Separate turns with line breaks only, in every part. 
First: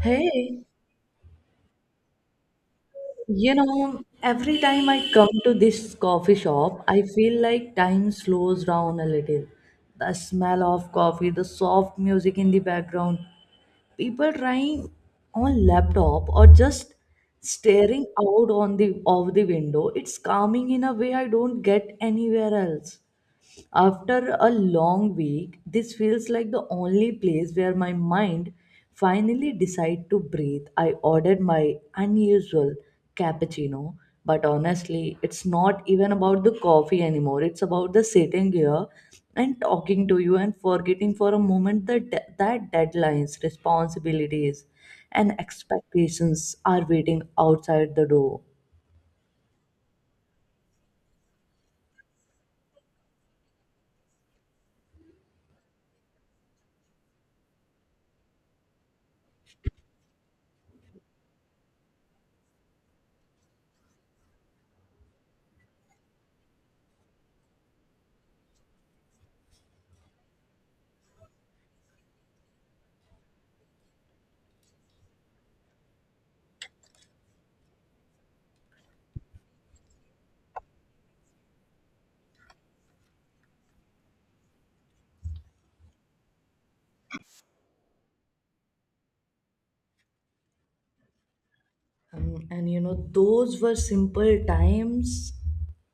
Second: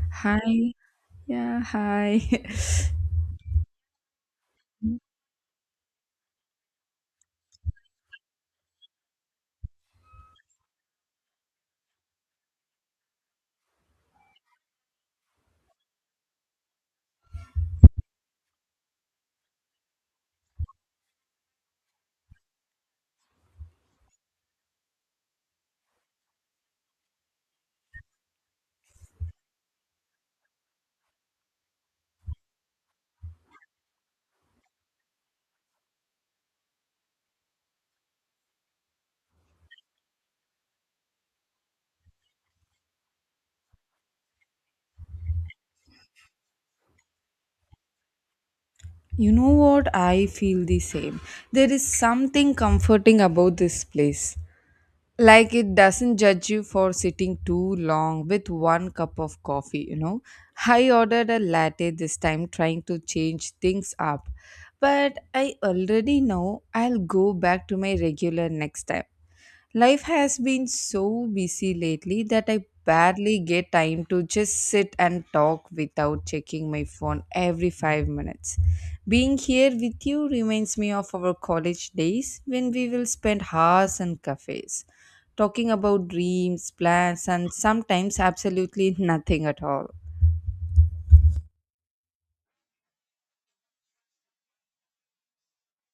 Hey,
Hi. Yeah, hi.
every time I come to this coffee shop, I feel like time slows down a little. The smell of coffee, the soft music in the background, people trying on laptop or just staring out on the of the window. It's calming in a way I don't get anywhere else. After a long week, this feels like the only place where my mind finally decide to breathe. I ordered my unusual cappuccino, but honestly, it's not even about the coffee anymore. It's about the sitting here and talking to you and forgetting for a moment that deadlines, responsibilities, and expectations are waiting outside the door.
You know what? I feel the same. There is something comforting about this place. Like it doesn't judge you for sitting too long with one cup of coffee, you know. I ordered a latte this time, trying to change things up. But I already know I'll go back to my regular next time. Life has been so busy lately that I barely get time to just sit and talk without checking my phone every 5 minutes. Being here with you reminds me of our college days when we will spend hours in cafes talking about dreams, plans, and sometimes absolutely nothing at all.
Those were simple times,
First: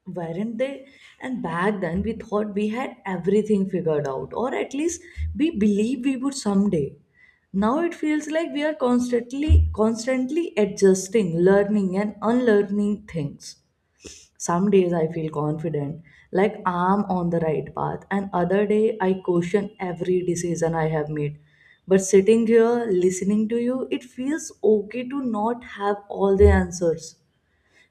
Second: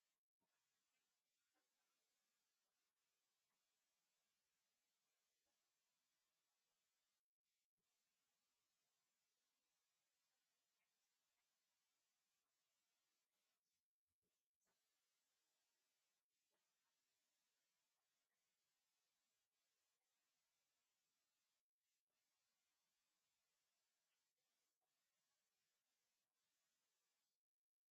weren't they? And back then, we thought we had everything figured out, or at least we believed we would someday. Now it feels like we are constantly adjusting, learning, and unlearning things. Some days I feel confident, like I'm on the right path, and other day I question every decision I have made. But sitting here listening to you, it feels okay to not have all the answers.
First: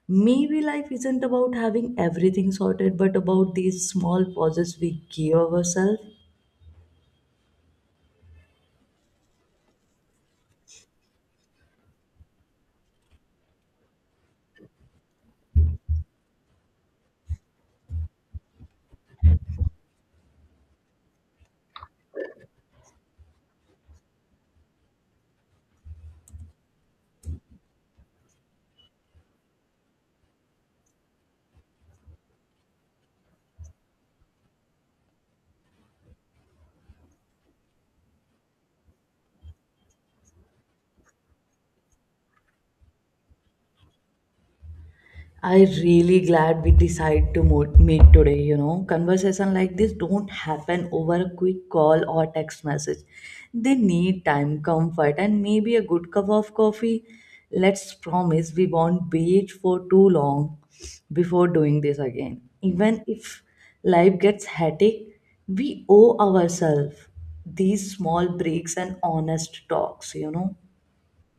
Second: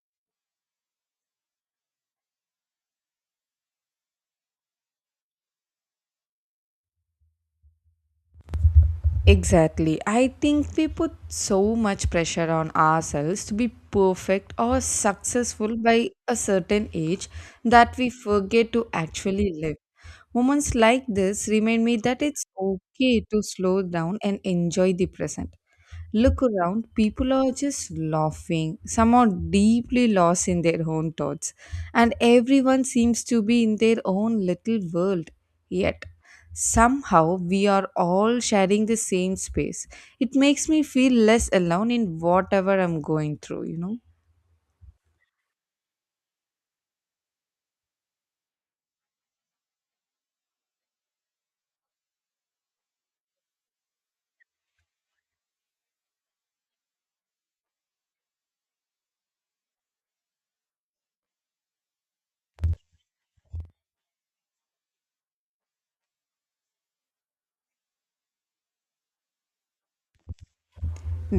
Maybe life isn't about having everything sorted, but about these small pauses we give ourselves.
Exactly. I think we put so much pressure on ourselves to be perfect or successful by a certain age that we forget to actually live. Moments like this remind me that it's okay to slow down and enjoy the present. Look around, people are just laughing, some are deeply lost in their own thoughts, and everyone seems to be in their own little world. Yet, somehow, we are all sharing the same space. It makes me feel less alone in whatever I'm going through, you know.
I really glad we decide to meet today. You know, conversation like this don't happen over a quick call or text message. They need time, comfort, and maybe a good cup of coffee. Let's promise we won't wait for too long before doing this again. Even if life gets hectic, we owe ourselves these small breaks and honest talks.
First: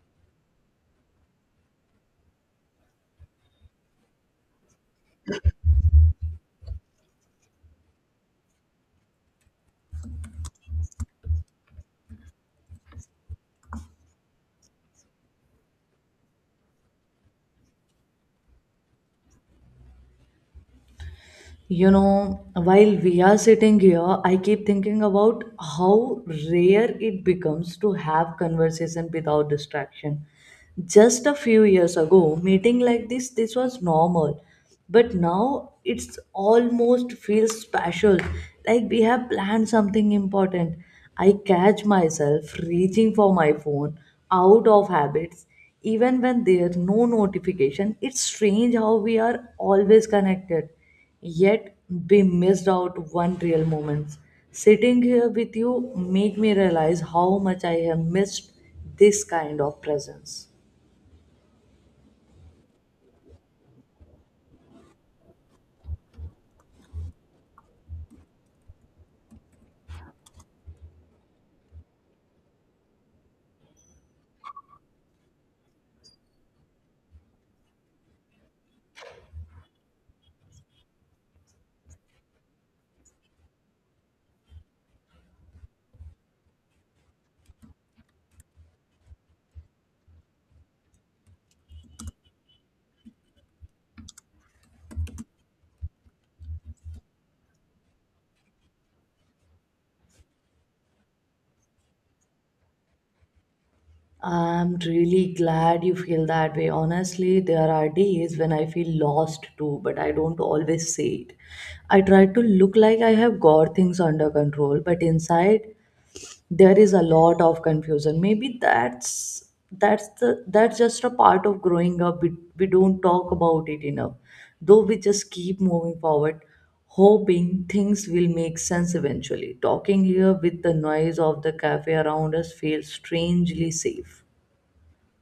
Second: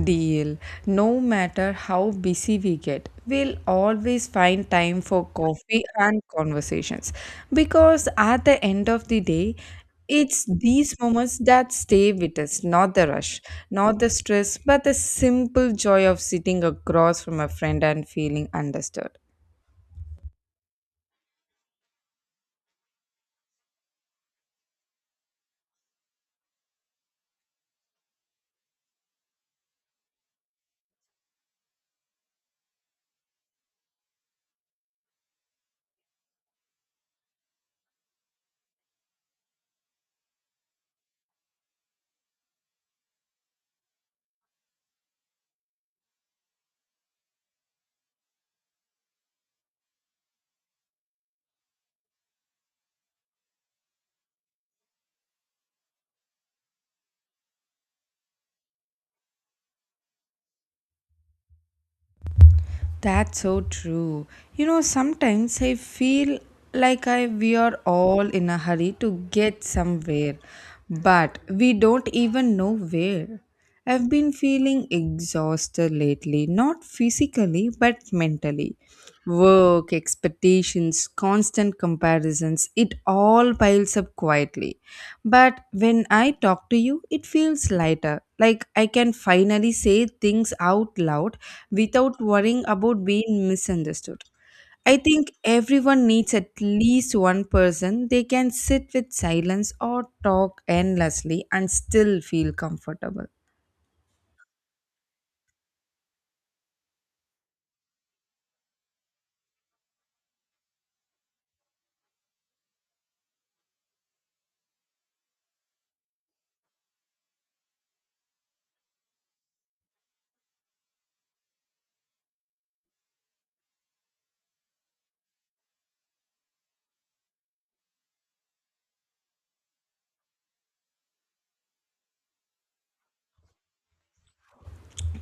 Deal. No matter how busy we get, we'll always find time for coffee and conversations. Because at the end of the day, it's these moments that stay with us, not the rush, not the stress, but the simple joy of sitting across from a friend and feeling understood.
You know, while we are sitting here, I keep thinking about how rare it becomes to have conversation without distraction. Just a few years ago, meeting like this was normal, but now it's almost feels special, like we have planned something important. I catch myself reaching for my phone out of habits even when there's no notification. It's strange how we are always connected yet we missed out one real moments. Sitting here with you make me realize how much I have missed this kind of presence.
That's so true. You know, sometimes I feel like I we are all in a hurry to get somewhere, but we don't even know where. I've been feeling exhausted lately, not physically but mentally. Work, expectations, constant comparisons, it all piles up quietly. But when I talk to you, it feels lighter. Like I can finally say things out loud without worrying about being misunderstood. I think everyone needs at least one person they can sit with silence or talk endlessly and still feel comfortable.
I'm really glad you feel that way. Honestly, there are days when I feel lost too, but I don't always say it. I try to look like I have got things under control, but inside there is a lot of confusion, maybe that's just a part of growing up. We don't talk about it enough, though. We just keep moving forward, hoping things will make sense eventually. Talking here with the noise of the cafe around us feels strangely safe.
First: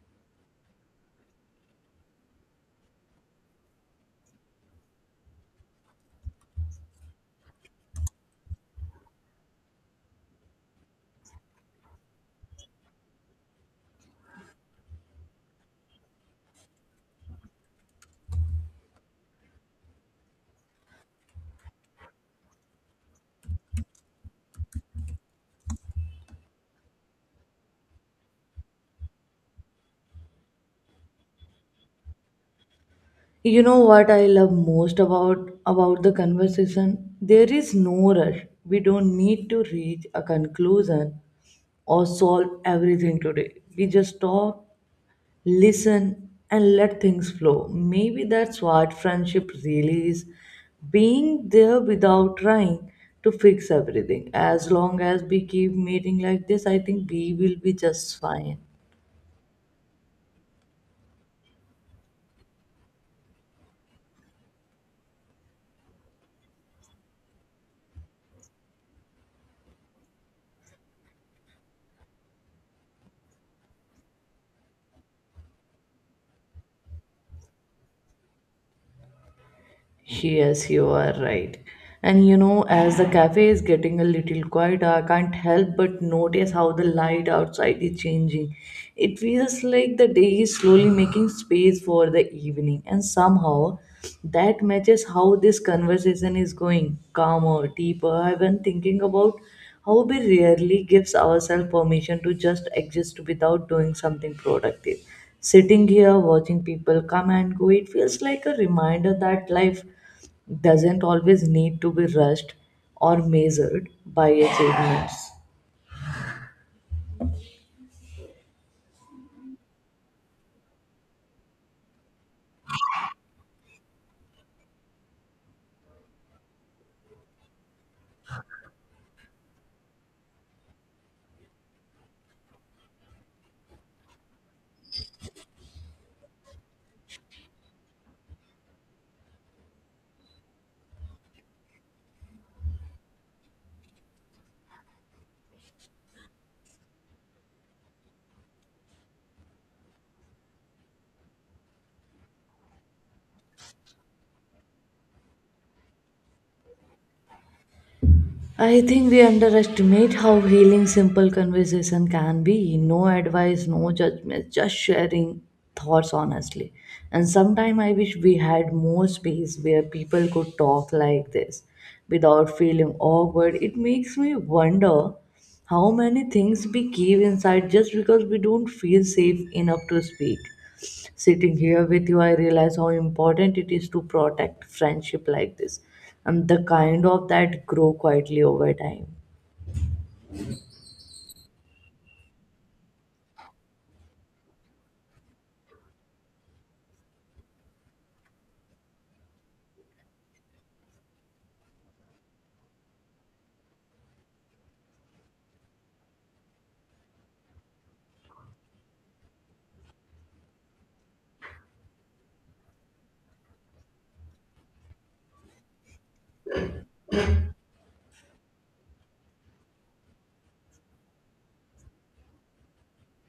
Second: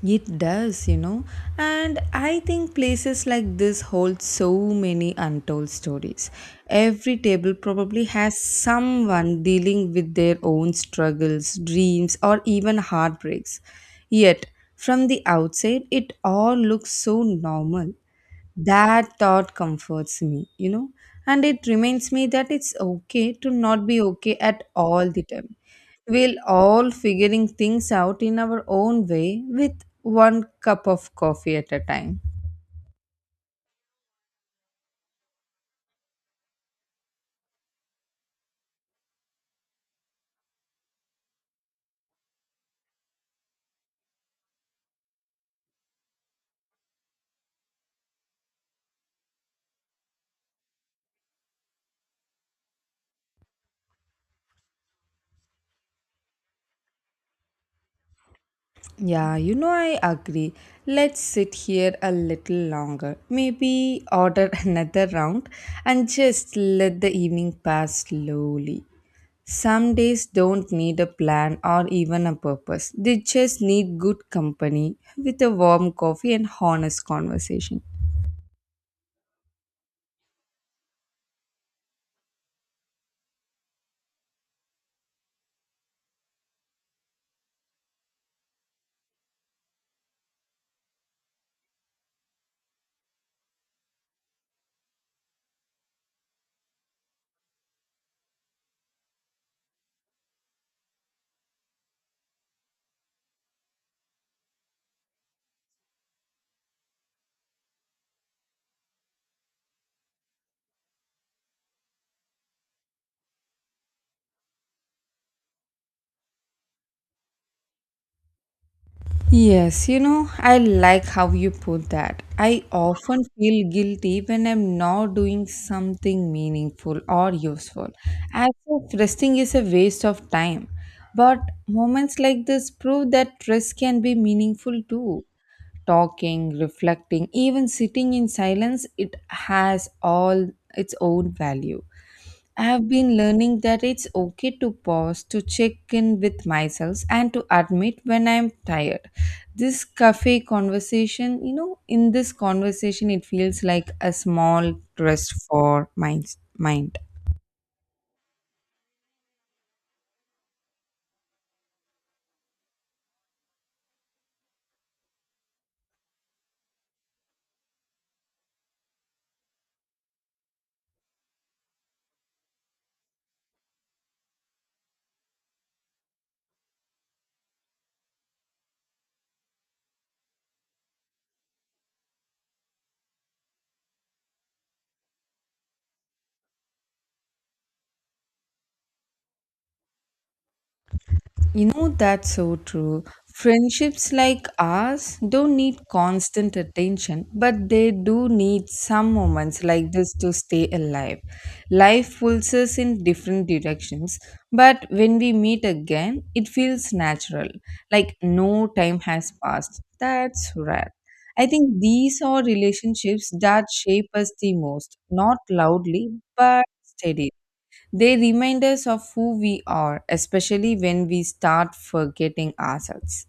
It does, you know. And I think places like this hold so many untold stories. Every table probably has someone dealing with their own struggles, dreams, or even heartbreaks. Yet, from the outside, it all looks so normal. That thought comforts me, you know, and it reminds me that it's okay to not be okay at all the time. We'll all figuring things out in our own way with one cup of coffee at a time.
You know what I love most about the conversation? There is no rush. We don't need to reach a conclusion or solve everything today. We just talk, listen, and let things flow. Maybe that's what friendship really is, being there without trying to fix everything. As long as we keep meeting like this, I think we will be just fine.
Yeah, you know, I agree. Let's sit here a little longer. Maybe order another round and just let the evening pass slowly. Some days don't need a plan or even a purpose, they just need good company with a warm coffee and honest conversation.
Yes, you are right. And you know, as the cafe is getting a little quieter, I can't help but notice how the light outside is changing. It feels like the day is slowly making space for the evening, and somehow that matches how this conversation is going, calmer, deeper. I've been thinking about how we rarely gives ourselves permission to just exist without doing something productive. Sitting here watching people come and go, it feels like a reminder that life doesn't always need to be rushed or measured by achievements.
Yes, you know, I like how you put that. I often feel guilty when I'm not doing something meaningful or useful, as if resting is a waste of time. But moments like this prove that rest can be meaningful too. Talking, reflecting, even sitting in silence, it has all its own value. I have been learning that it's okay to pause, to check in with myself, and to admit when I'm tired. This cafe conversation, you know, in this conversation, it feels like a small rest for my mind.
I think we underestimate how healing simple conversation can be. No advice, no judgment, just sharing thoughts honestly. And sometimes I wish we had more space where people could talk like this without feeling awkward. It makes me wonder how many things we keep inside just because we don't feel safe enough to speak. Sitting here with you, I realize how important it is to protect friendship like this, and the kind of that grow quietly over time.
You know, that's so true. Friendships like ours don't need constant attention, but they do need some moments like this to stay alive. Life pulls us in different directions, but when we meet again, it feels natural, like no time has passed. That's rare. I think these are relationships that shape us the most, not loudly, but steadily. They remind us of who we are, especially when we start forgetting ourselves.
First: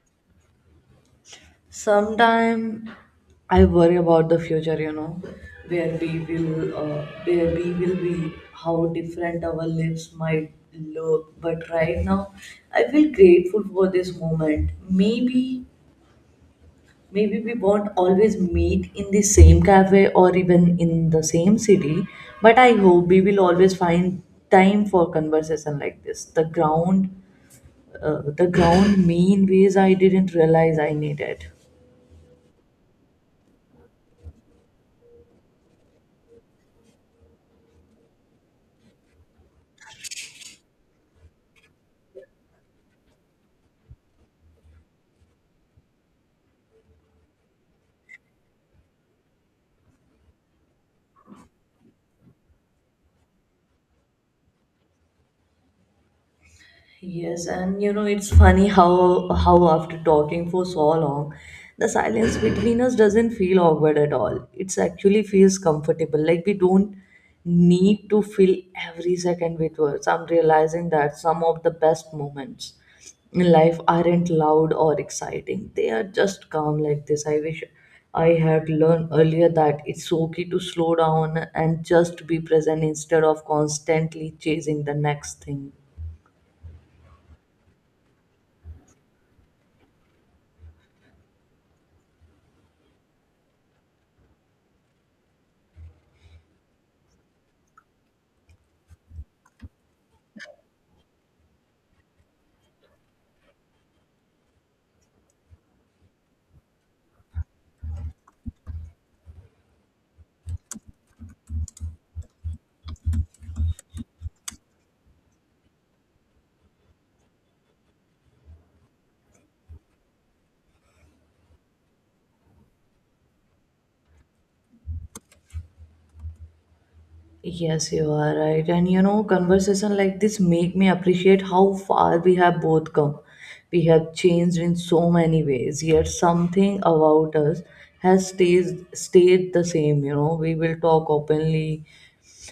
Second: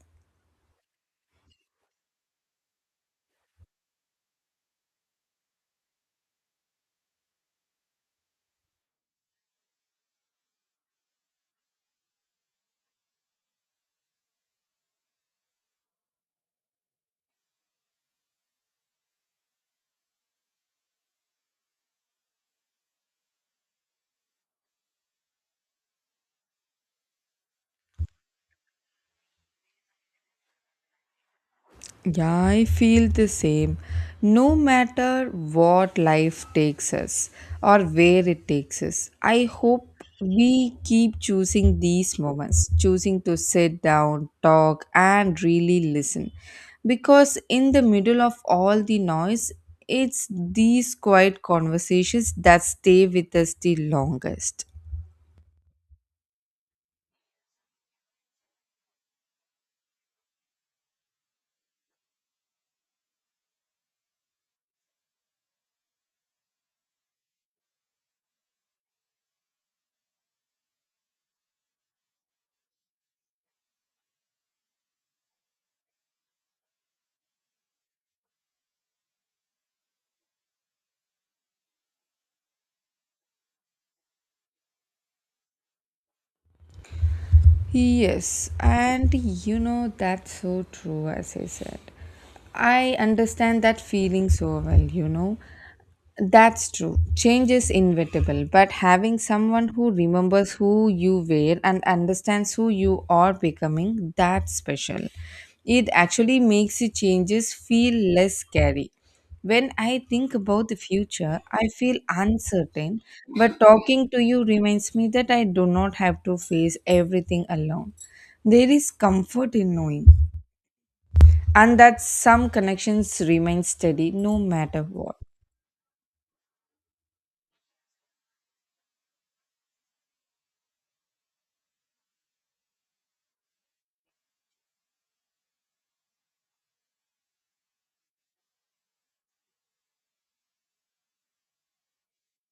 Sometime I worry about the future, you know, where we will be, how different our lives might look. But right now, I feel grateful for this moment. Maybe we won't always meet in the same cafe or even in the same city, but I hope we will always find time for conversation like this, the ground mean ways I didn't realize I needed.
Yeah, I feel the same. No matter what life takes us or where it takes us, I hope we keep choosing these moments, choosing to sit down, talk, and really listen. Because in the middle of all the noise, it's these quiet conversations that stay with us the longest.
Yes, and you know, it's funny how after talking for so long, the silence between us doesn't feel awkward at all. It's actually feels comfortable. Like we don't need to fill every second with words. I'm realizing that some of the best moments in life aren't loud or exciting. They are just calm like this. I wish I had learned earlier that it's okay to slow down and just be present instead of constantly chasing the next thing.
Yes, and you know, that's so true, as I said. I understand that feeling so well, you know. That's true. Change is inevitable, but having someone who remembers who you were and understands who you are becoming, that's special. It actually makes the changes feel less scary. When I think about the future, I feel uncertain, but talking to you reminds me that I do not have to face everything alone. There is comfort in knowing, and that some connections remain steady no matter what.
Yes, you are right. And you know, conversation like this make me appreciate how far we have both come. We have changed in so many ways, yet something about us has stays stayed the same, you know. We will talk openly,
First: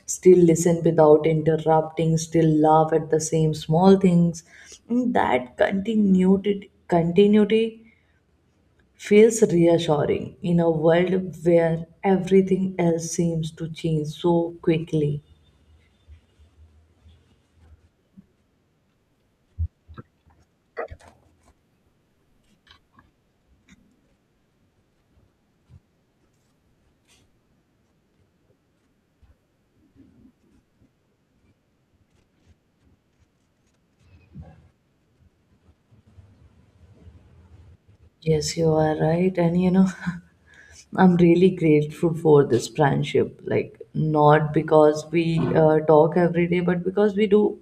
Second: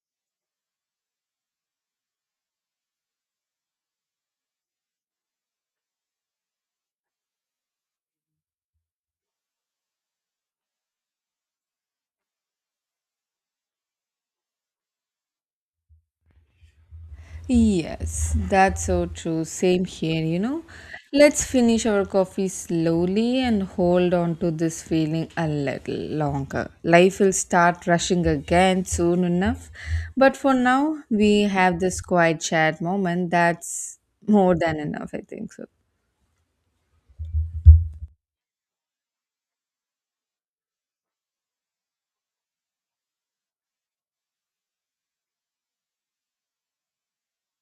still listen without interrupting, still laugh at the same small things. And that continuity feels reassuring in a world where everything else seems to change so quickly.
Yes, that's so true. Same here, you know. Let's finish our coffee slowly and hold on to this feeling a little longer. Life will start rushing again soon enough. But for now, we have this quiet chat moment that's more than enough, I think so.
Yes, you are right. And you know, I'm really grateful for this friendship. Like, not because we talk every day, but because we do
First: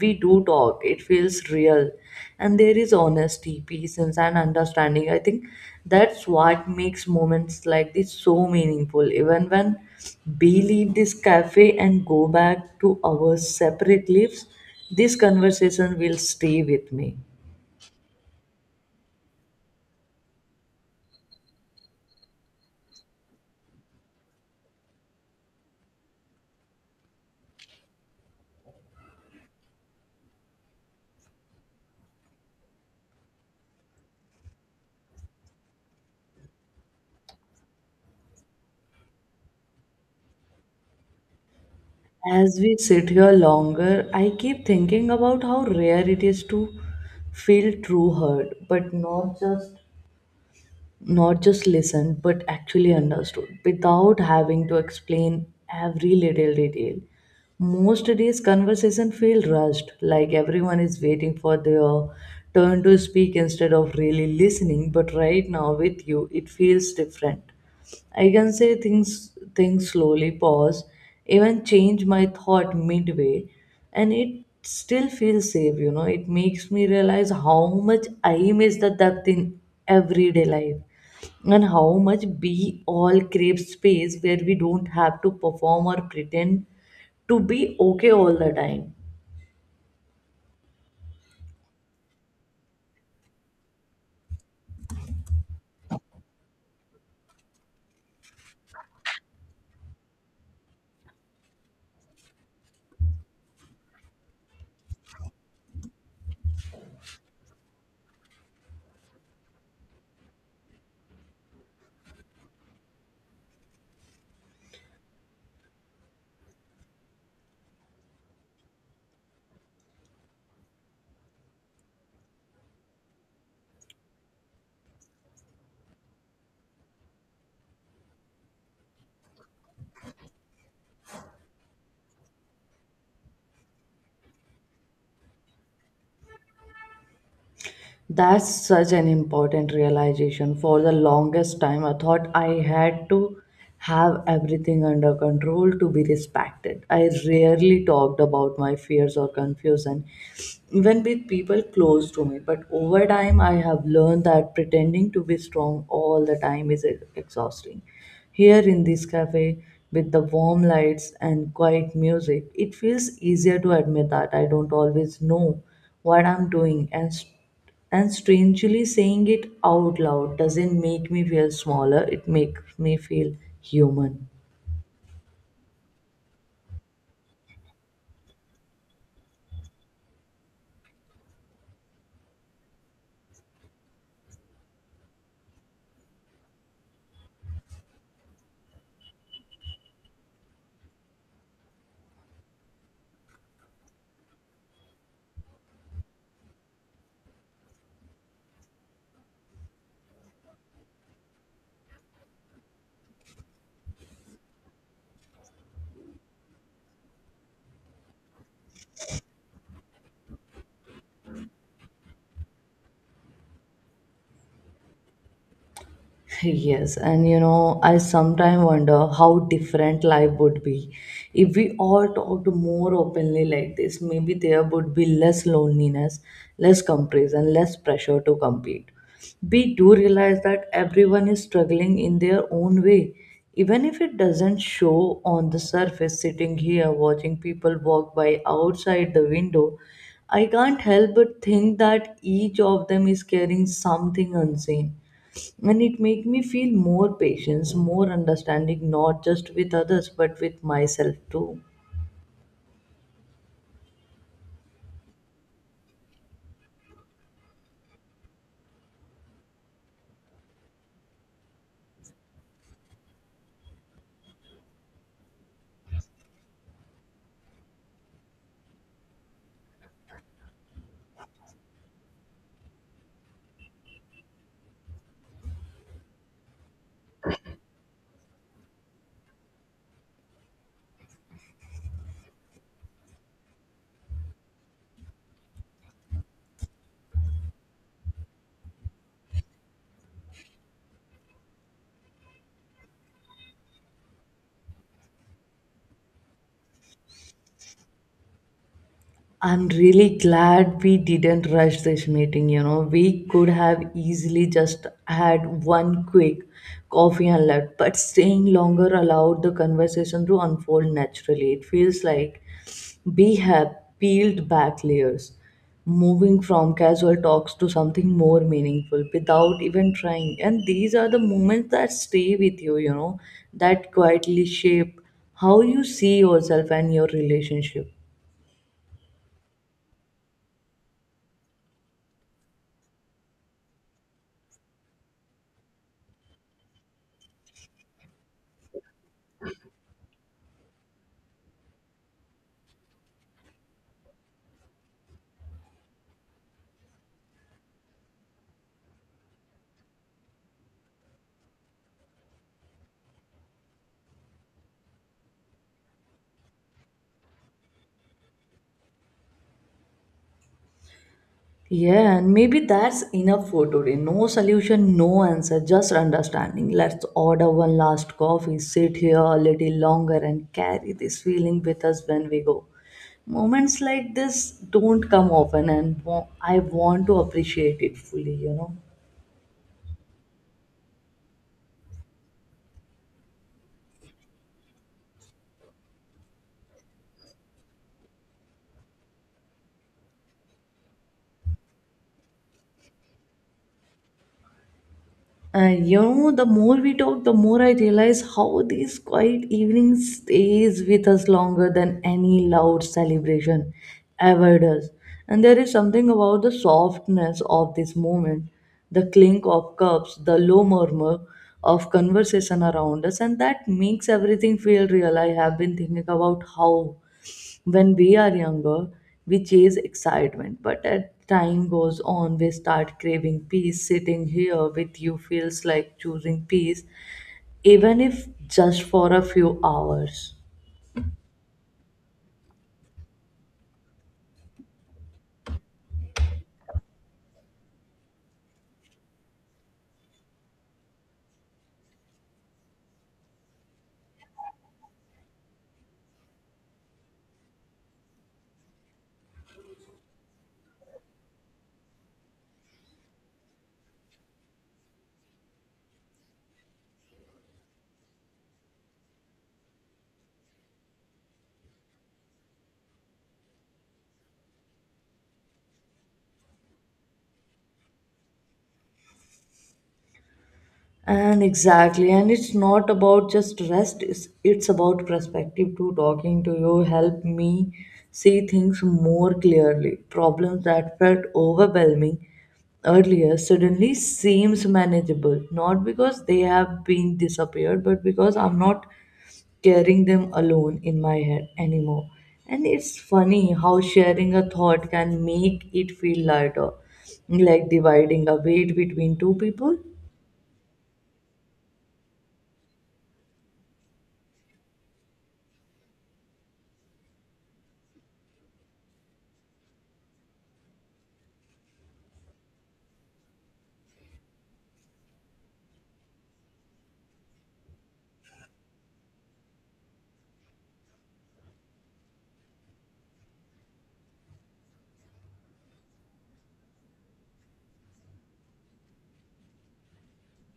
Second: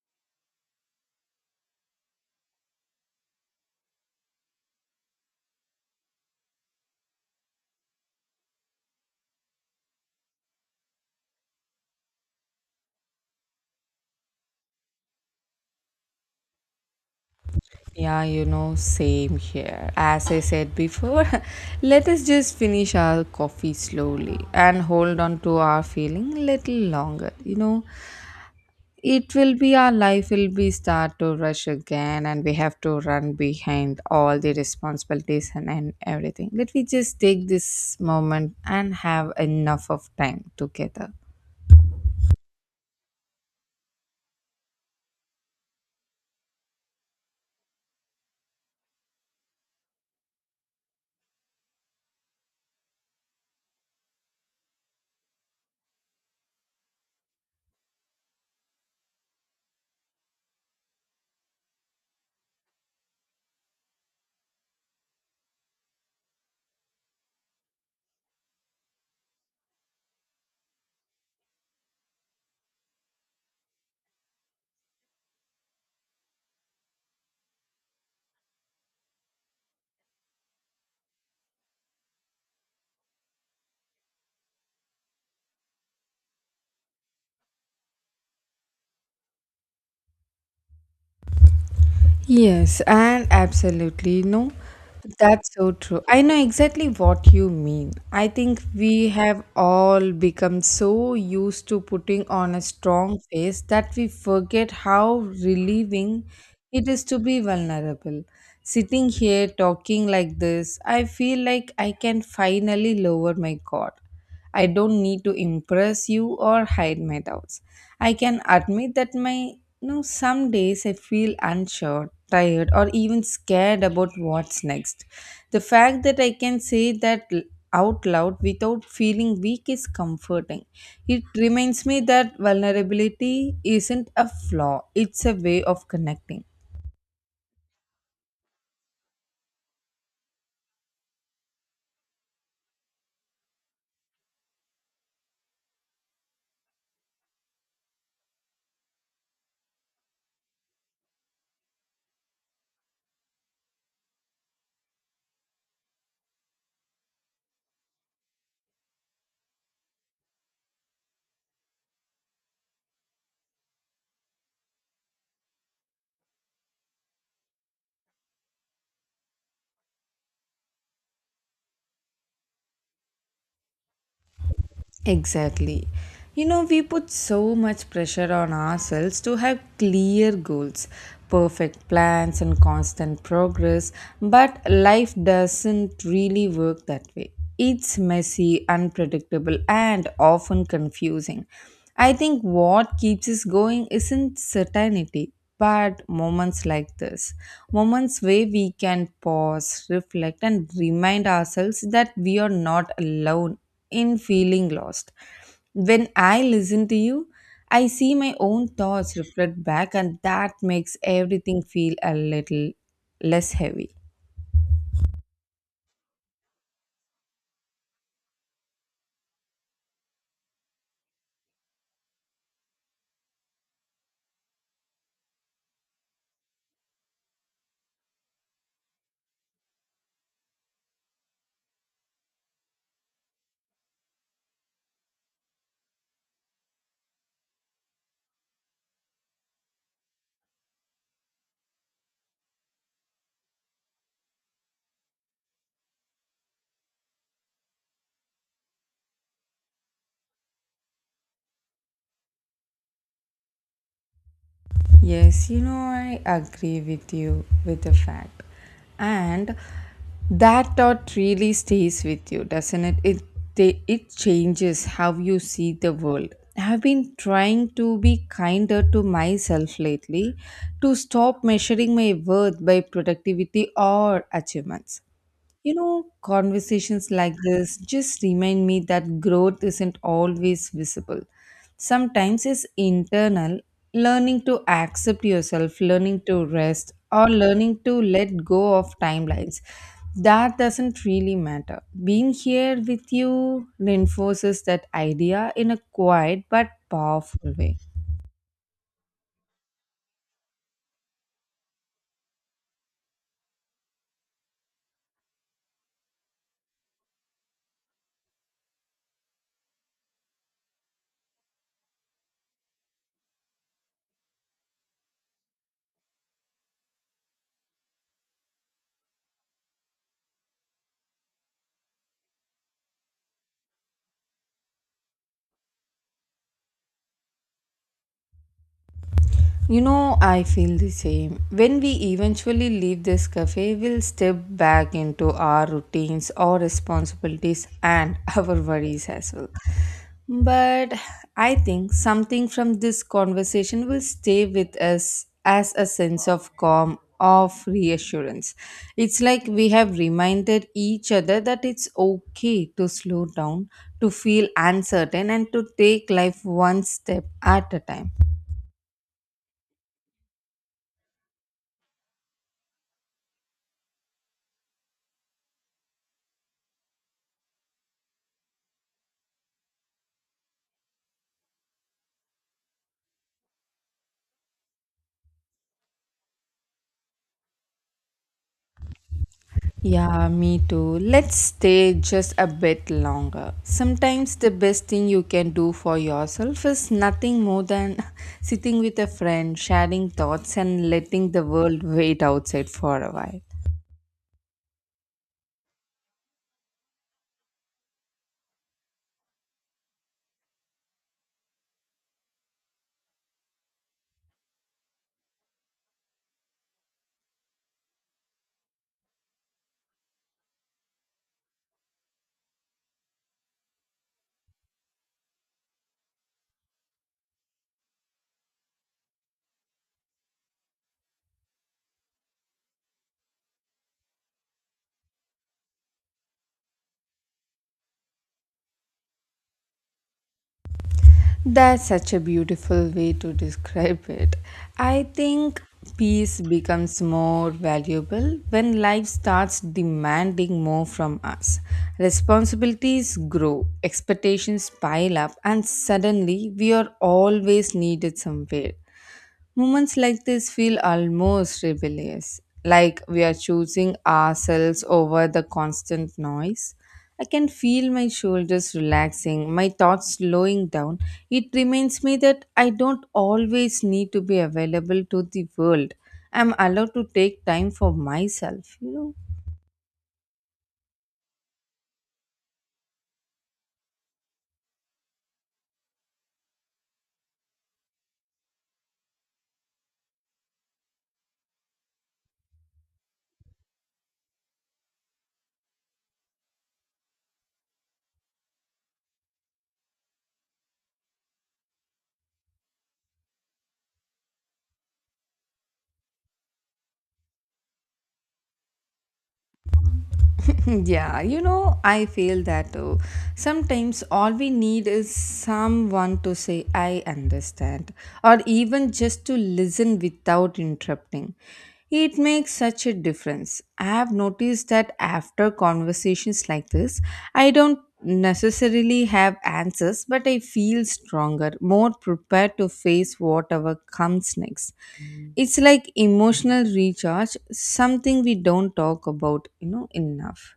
we do talk. It feels real. And there is honesty, peace, and understanding. I think that's what makes moments like this so meaningful. Even when we leave this cafe and go back to our separate lives, this conversation will stay with me.
Yeah, you know, same here. As I said before, let us just finish our coffee slowly and hold on to our feeling a little longer. You know, it will be our life will be start to rush again, and we have to run behind all the responsibilities and everything. Let me just take this moment and have enough of time together.
As we sit here longer, I keep thinking about how rare it is to feel true hurt, but not just listened but actually understood without having to explain every little detail. Most days conversation feel rushed, like everyone is waiting for their turn to speak instead of really listening. But right now with you, it feels different. I can say things slowly, pause, even change my thought midway, and it still feels safe, you know. It makes me realize how much I miss the depth in everyday life and how much we all crave space where we don't have to perform or pretend to be okay all the time.
Yes, and absolutely. No, that's so true. I know exactly what you mean. I think we have all become so used to putting on a strong face that we forget how relieving it is to be vulnerable. Sitting here talking like this, I feel like I can finally lower my guard. I don't need to impress you or hide my doubts. I can admit that my you know some days I feel unsure, tired, or even scared about what's next. The fact that I can say that out loud without feeling weak is comforting. It reminds me that vulnerability isn't a flaw, it's a way of connecting.
That's such an important realization. For the longest time, I thought I had to have everything under control to be respected. I rarely talked about my fears or confusion, even with people close to me. But over time, I have learned that pretending to be strong all the time is exhausting. Here in this cafe, with the warm lights and quiet music, it feels easier to admit that I don't always know what I'm doing, and strangely, saying it out loud doesn't make me feel smaller, it makes me feel human.
Exactly. You know, we put so much pressure on ourselves to have clear goals, perfect plans, and constant progress, but life doesn't really work that way. It's messy, unpredictable, and often confusing. I think what keeps us going isn't certainty, but moments like this. Moments where we can pause, reflect, and remind ourselves that we are not alone in feeling lost. When I listen to you, I see my own thoughts reflect back, and that makes everything feel a little less heavy.
Yes, and you know, I sometimes wonder how different life would be if we all talked more openly like this. Maybe there would be less loneliness, less comparison, less pressure to compete. We do realize that everyone is struggling in their own way, even if it doesn't show on the surface. Sitting here watching people walk by outside the window, I can't help but think that each of them is carrying something unseen, and it make me feel more patience, more understanding, not just with others but with myself too.
Yes, you know, I agree with you with the fact. And that thought really stays with you, doesn't it? It changes how you see the world. I have been trying to be kinder to myself lately, to stop measuring my worth by productivity or achievements. You know, conversations like this just remind me that growth isn't always visible. Sometimes it's internal, learning to accept yourself, learning to rest, or learning to let go of timelines. That doesn't really matter. Being here with you reinforces that idea in a quiet but powerful way.
I'm really glad we didn't rush this meeting. You know, we could have easily just had one quick coffee and left, but staying longer allowed the conversation to unfold naturally. It feels like we have peeled back layers, moving from casual talks to something more meaningful without even trying. And these are the moments that stay with you, you know, that quietly shape how you see yourself and your relationship.
You know, I feel the same. When we eventually leave this cafe, we'll step back into our routines, our responsibilities, and our worries as well. But I think something from this conversation will stay with us as a sense of calm, of reassurance. It's like we have reminded each other that it's okay to slow down, to feel uncertain, and to take life one step at a time.
Yeah, and maybe that's enough for today. No solution, no answer, just understanding. Let's order one last coffee, sit here a little longer, and carry this feeling with us when we go. Moments like this don't come often, and I want to appreciate it fully, you know.
Yeah, me too. Let's stay just a bit longer. Sometimes the best thing you can do for yourself is nothing more than sitting with a friend, sharing thoughts, and letting the world wait outside for a while.
And you know, the more we talk, the more I realize how these quiet evenings stays with us longer than any loud celebration ever does. And there is something about the softness of this moment, the clink of cups, the low murmur of conversation around us, and that makes everything feel real. I have been thinking about how when we are younger, we chase excitement, but as time goes on, we start craving peace. Sitting here with you feels like choosing peace, even if just for a few hours.
That's such a beautiful way to describe it. I think peace becomes more valuable when life starts demanding more from us. Responsibilities grow, expectations pile up, and suddenly we are always needed somewhere. Moments like this feel almost rebellious, like we are choosing ourselves over the constant noise. I can feel my shoulders relaxing, my thoughts slowing down. It reminds me that I don't always need to be available to the world. I'm allowed to take time for myself, you know.
And exactly, and it's not about just rest, it's about perspective too. Talking to you helped me see things more clearly. Problems that felt overwhelming earlier suddenly seems manageable, not because they have been disappeared, but because I'm not carrying them alone in my head anymore. And it's funny how sharing a thought can make it feel lighter, like dividing a weight between two people.
Yeah, you know, I feel that too. Sometimes all we need is someone to say, I understand, or even just to listen without interrupting. It makes such a difference. I have noticed that after conversations like this, I don't necessarily have answers, but I feel stronger, more prepared to face whatever comes next. It's like emotional recharge, something we don't talk about, you know, enough.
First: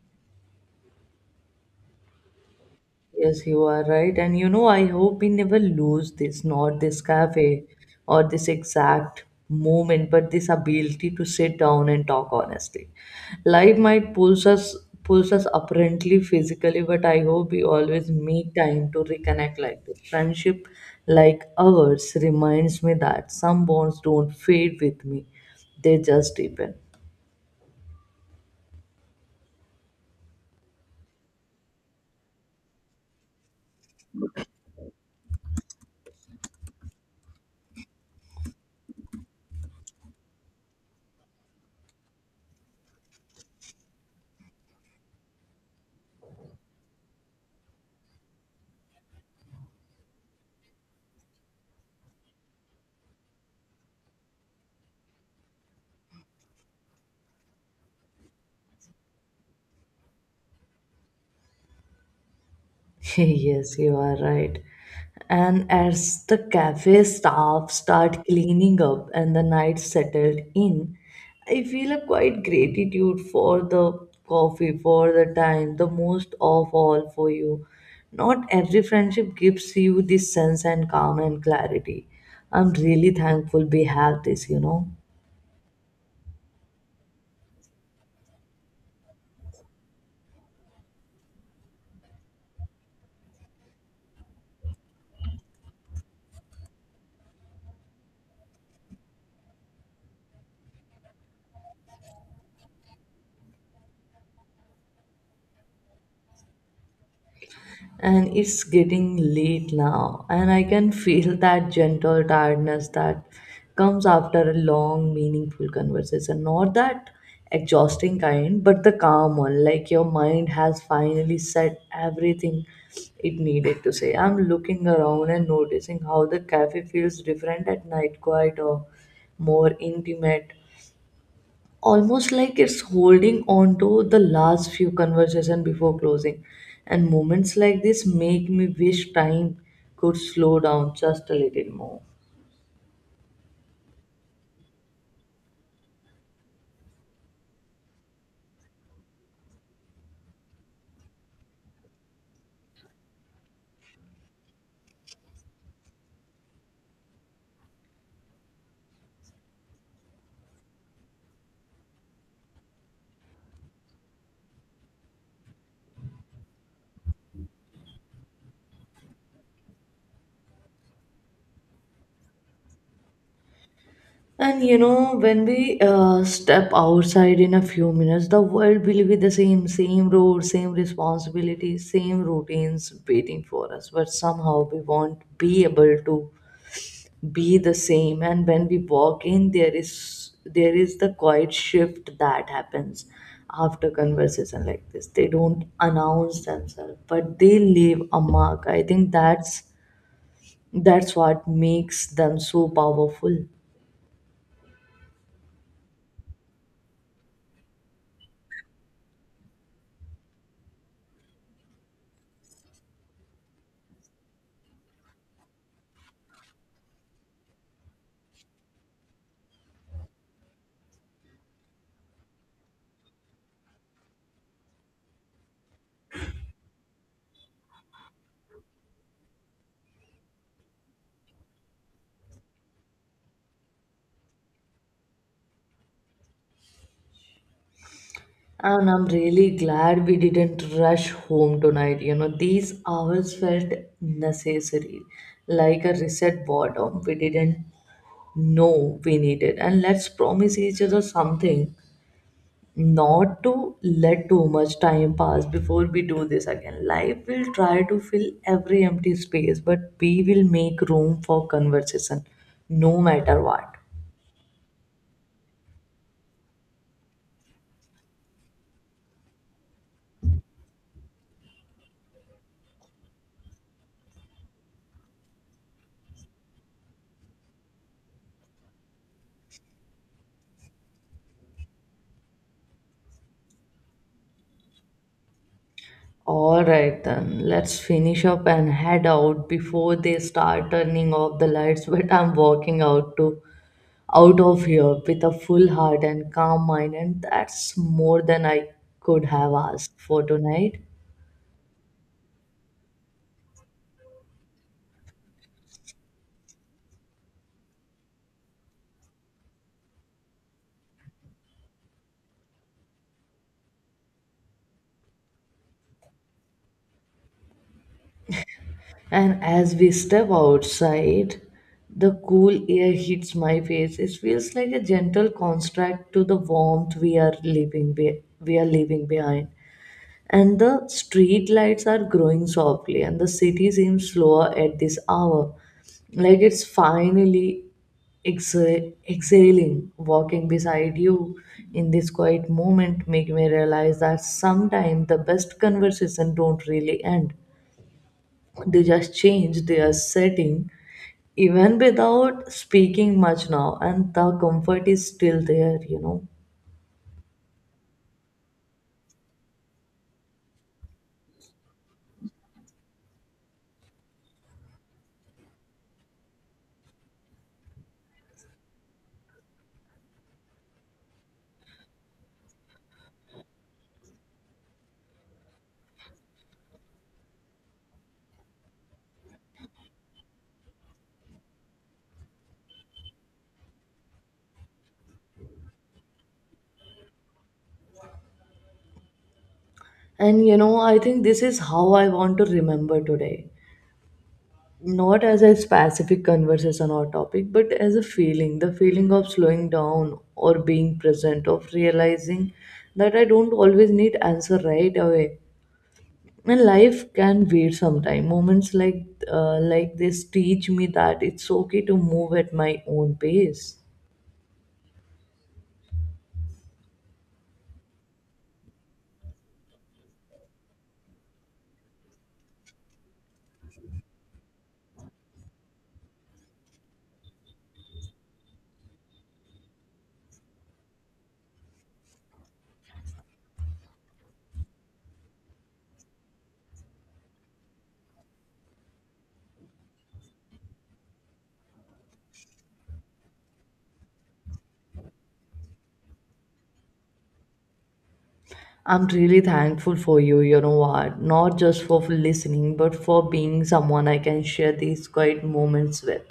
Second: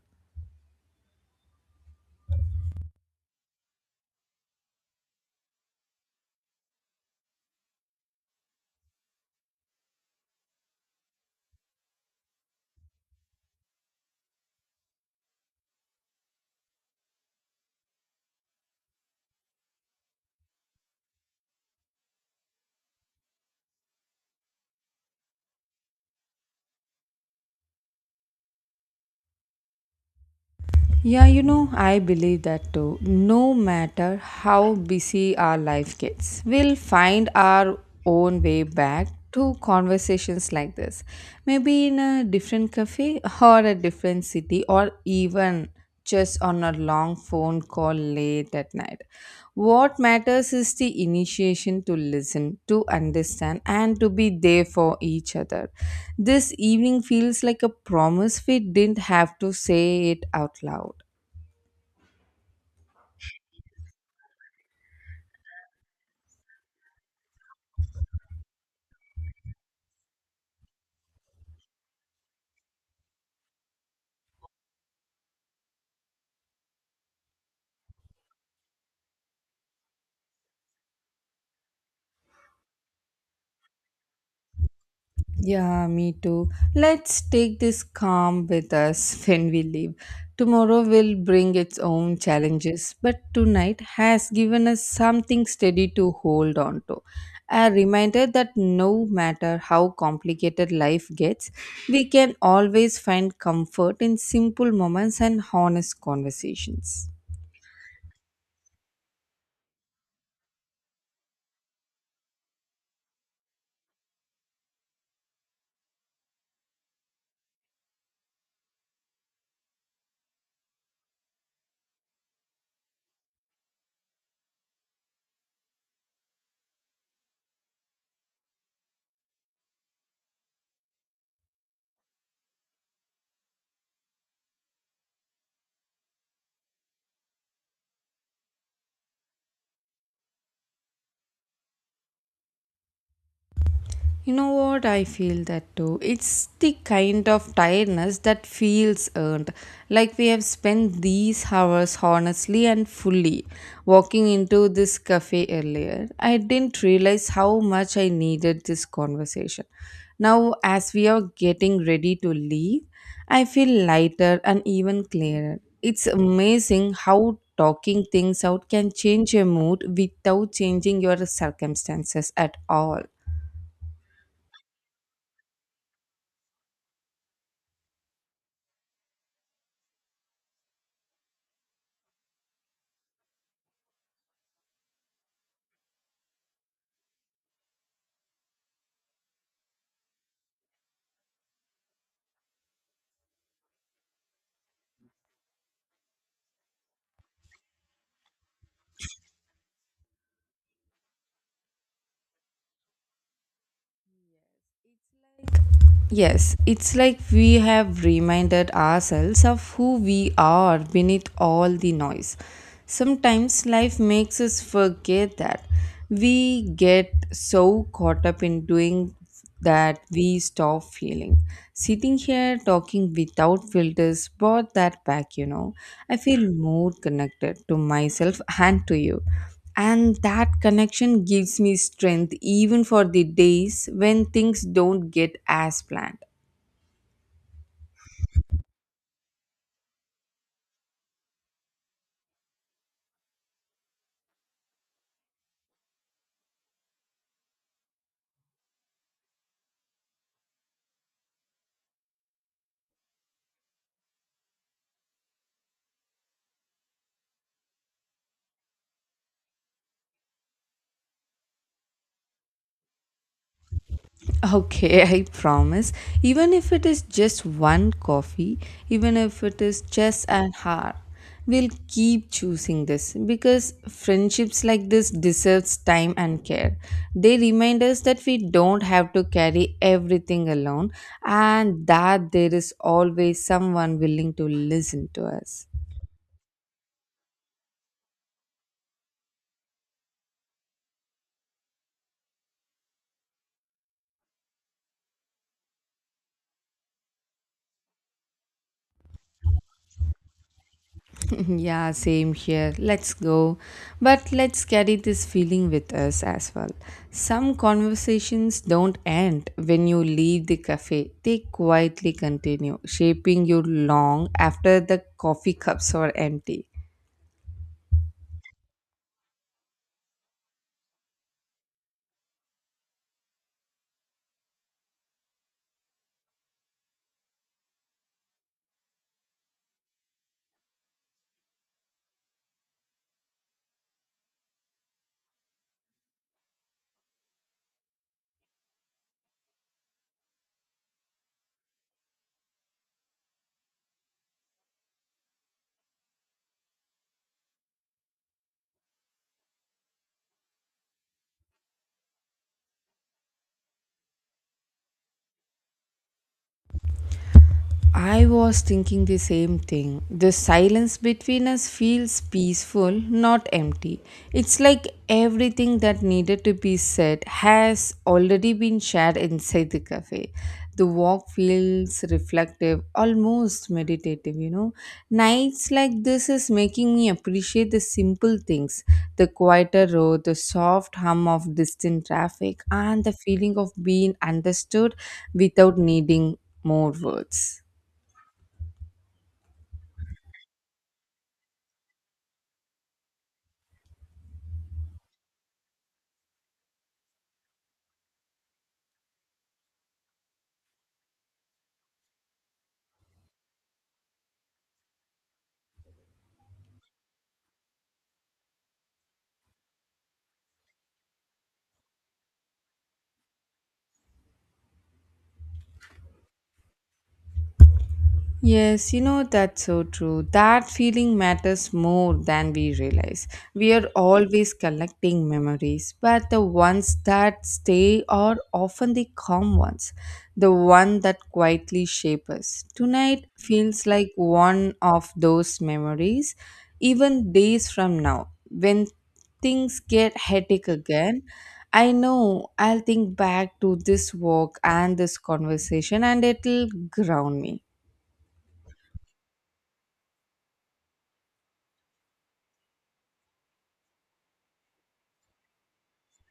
Yes, you are right. And you know, I hope we never lose this, not this cafe or this exact moment, but this ability to sit down and talk honestly. Life might pulls us apparently physically, but I hope we always make time to reconnect like this. Friendship like ours reminds me that some bonds don't fade with me. They just deepen.
Yeah, you know, I believe that too. No matter how busy our life gets, we'll find our own way back to conversations like this. Maybe in a different cafe or a different city, or even just on a long phone call late at night. What matters is the initiation to listen, to understand, and to be there for each other. This evening feels like a promise we didn't have to say it out loud.
Yes, you are right. And as the cafe staff start cleaning up and the night settled in, I feel a quite gratitude for the coffee, for the time, the most of all for you. Not every friendship gives you this sense and calm and clarity. I'm really thankful we have this, you know.
Yeah, me too. Let's take this calm with us when we leave. Tomorrow will bring its own challenges, but tonight has given us something steady to hold on to. A reminder that no matter how complicated life gets, we can always find comfort in simple moments and honest conversations.
And it's getting late now, and I can feel that gentle tiredness that comes after a long meaningful conversation, not that exhausting kind, but the calm one, like your mind has finally said everything it needed to say. I'm looking around and noticing how the cafe feels different at night, quiet or more intimate, almost like it's holding on to the last few conversation before closing. And moments like this make me wish time could slow down just a little more.
You know what? I feel that too. It's the kind of tiredness that feels earned. Like we have spent these hours honestly and fully. Walking into this cafe earlier, I didn't realize how much I needed this conversation. Now, as we are getting ready to leave, I feel lighter and even clearer. It's amazing how talking things out can change your mood without changing your circumstances at all.
And you know, when we step outside in a few minutes, the world will be the same, same road, same responsibilities, same routines waiting for us, but somehow we won't be able to be the same. And when we walk in, there is the quiet shift that happens after conversation like this. They don't announce themselves, but they leave a mark. I think that's what makes them so powerful.
Yes, it's like we have reminded ourselves of who we are beneath all the noise. Sometimes life makes us forget that. We get so caught up in doing that we stop feeling. Sitting here talking without filters brought that back, you know. I feel more connected to myself and to you. And that connection gives me strength even for the days when things don't get as planned.
And I'm really glad we didn't rush home tonight, you know, these hours felt necessary, like a reset bottom. We didn't know we needed. And let's promise each other something, not to let too much time pass before we do this again. Life will try to fill every empty space, but we will make room for conversation no matter what.
Okay, I promise. Even if it is just one coffee, even if it is just an hour, we'll keep choosing this because friendships like this deserves time and care. They remind us that we don't have to carry everything alone and that there is always someone willing to listen to us.
All right, then let's finish up and head out before they start turning off the lights. But I'm walking out of here with a full heart and calm mind, and that's more than I could have asked for tonight.
Yeah, same here. Let's go. But let's carry this feeling with us as well. Some conversations don't end when you leave the cafe, they quietly continue, shaping you long after the coffee cups are empty.
And as we step outside, the cool air hits my face. It feels like a gentle contrast to the warmth we are we are leaving behind. And the street lights are growing softly, and the city seems slower at this hour, like it's finally exhaling. Walking beside you in this quiet moment make me realize that sometimes the best conversation don't really end, they just change their setting, even without speaking much now, and the comfort is still there, you know.
I was thinking the same thing. The silence between us feels peaceful, not empty. It's like everything that needed to be said has already been shared inside the cafe. The walk feels reflective, almost meditative, you know. Nights like this is making me appreciate the simple things, the quieter road, the soft hum of distant traffic, and the feeling of being understood without needing more words.
And you know, I think this is how I want to remember today, not as a specific conversation or topic, but as a feeling, the feeling of slowing down or being present, of realizing that I don't always need answer right away, and life can wait sometime. Moments like this teach me that it's okay to move at my own pace.
Yes, you know, that's so true. That feeling matters more than we realize. We are always collecting memories, but the ones that stay are often the calm ones, the one that quietly shape us. Tonight feels like one of those memories, even days from now, when things get hectic again. I know I'll think back to this walk and this conversation, and it'll ground me.
I'm really thankful for you, you know what? Not just for listening, but for being someone I can share these quiet moments with.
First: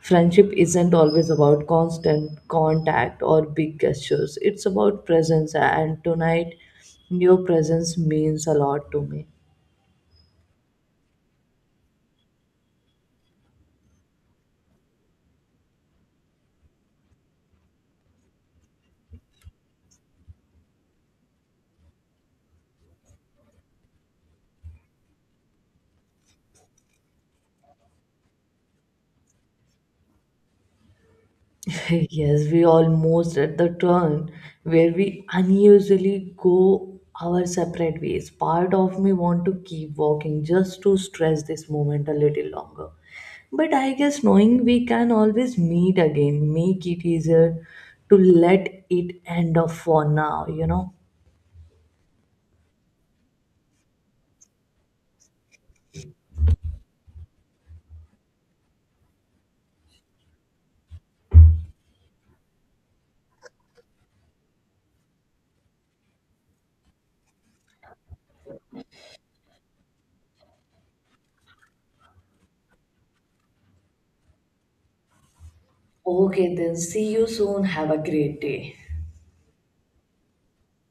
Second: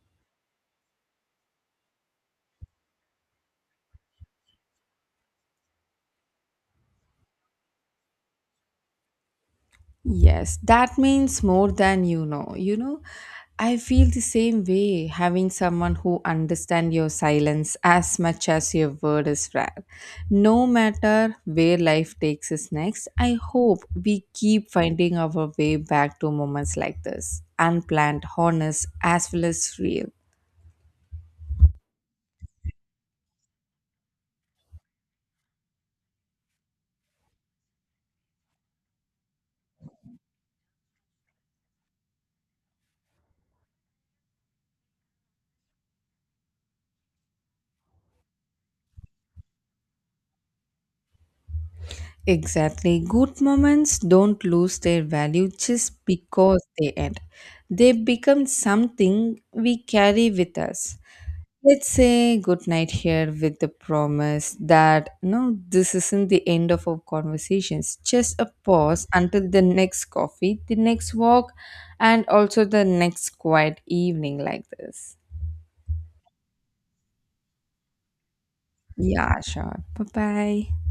Friendship isn't always about constant contact or big gestures, it's about presence, and tonight, your presence means a lot to me.
Yes, that means more than you know. You know, I feel the same way having someone who understands your silence as much as your word is rare. No matter where life takes us next, I hope we keep finding our way back to moments like this, unplanned, honest, as well as real.
Yes, we almost at the turn where we unusually go our separate ways. Part of me want to keep walking just to stress this moment a little longer. But I guess knowing we can always meet again make it easier to let it end off for now, you know.
Exactly. Good moments don't lose their value just because they end. They become something we carry with us. Let's say good night here with the promise that no, this isn't the end of our conversations. Just a pause until the next coffee, the next walk, and also the next quiet evening like this.
Okay, then see you soon. Have a great day.
Yeah, sure. Bye bye.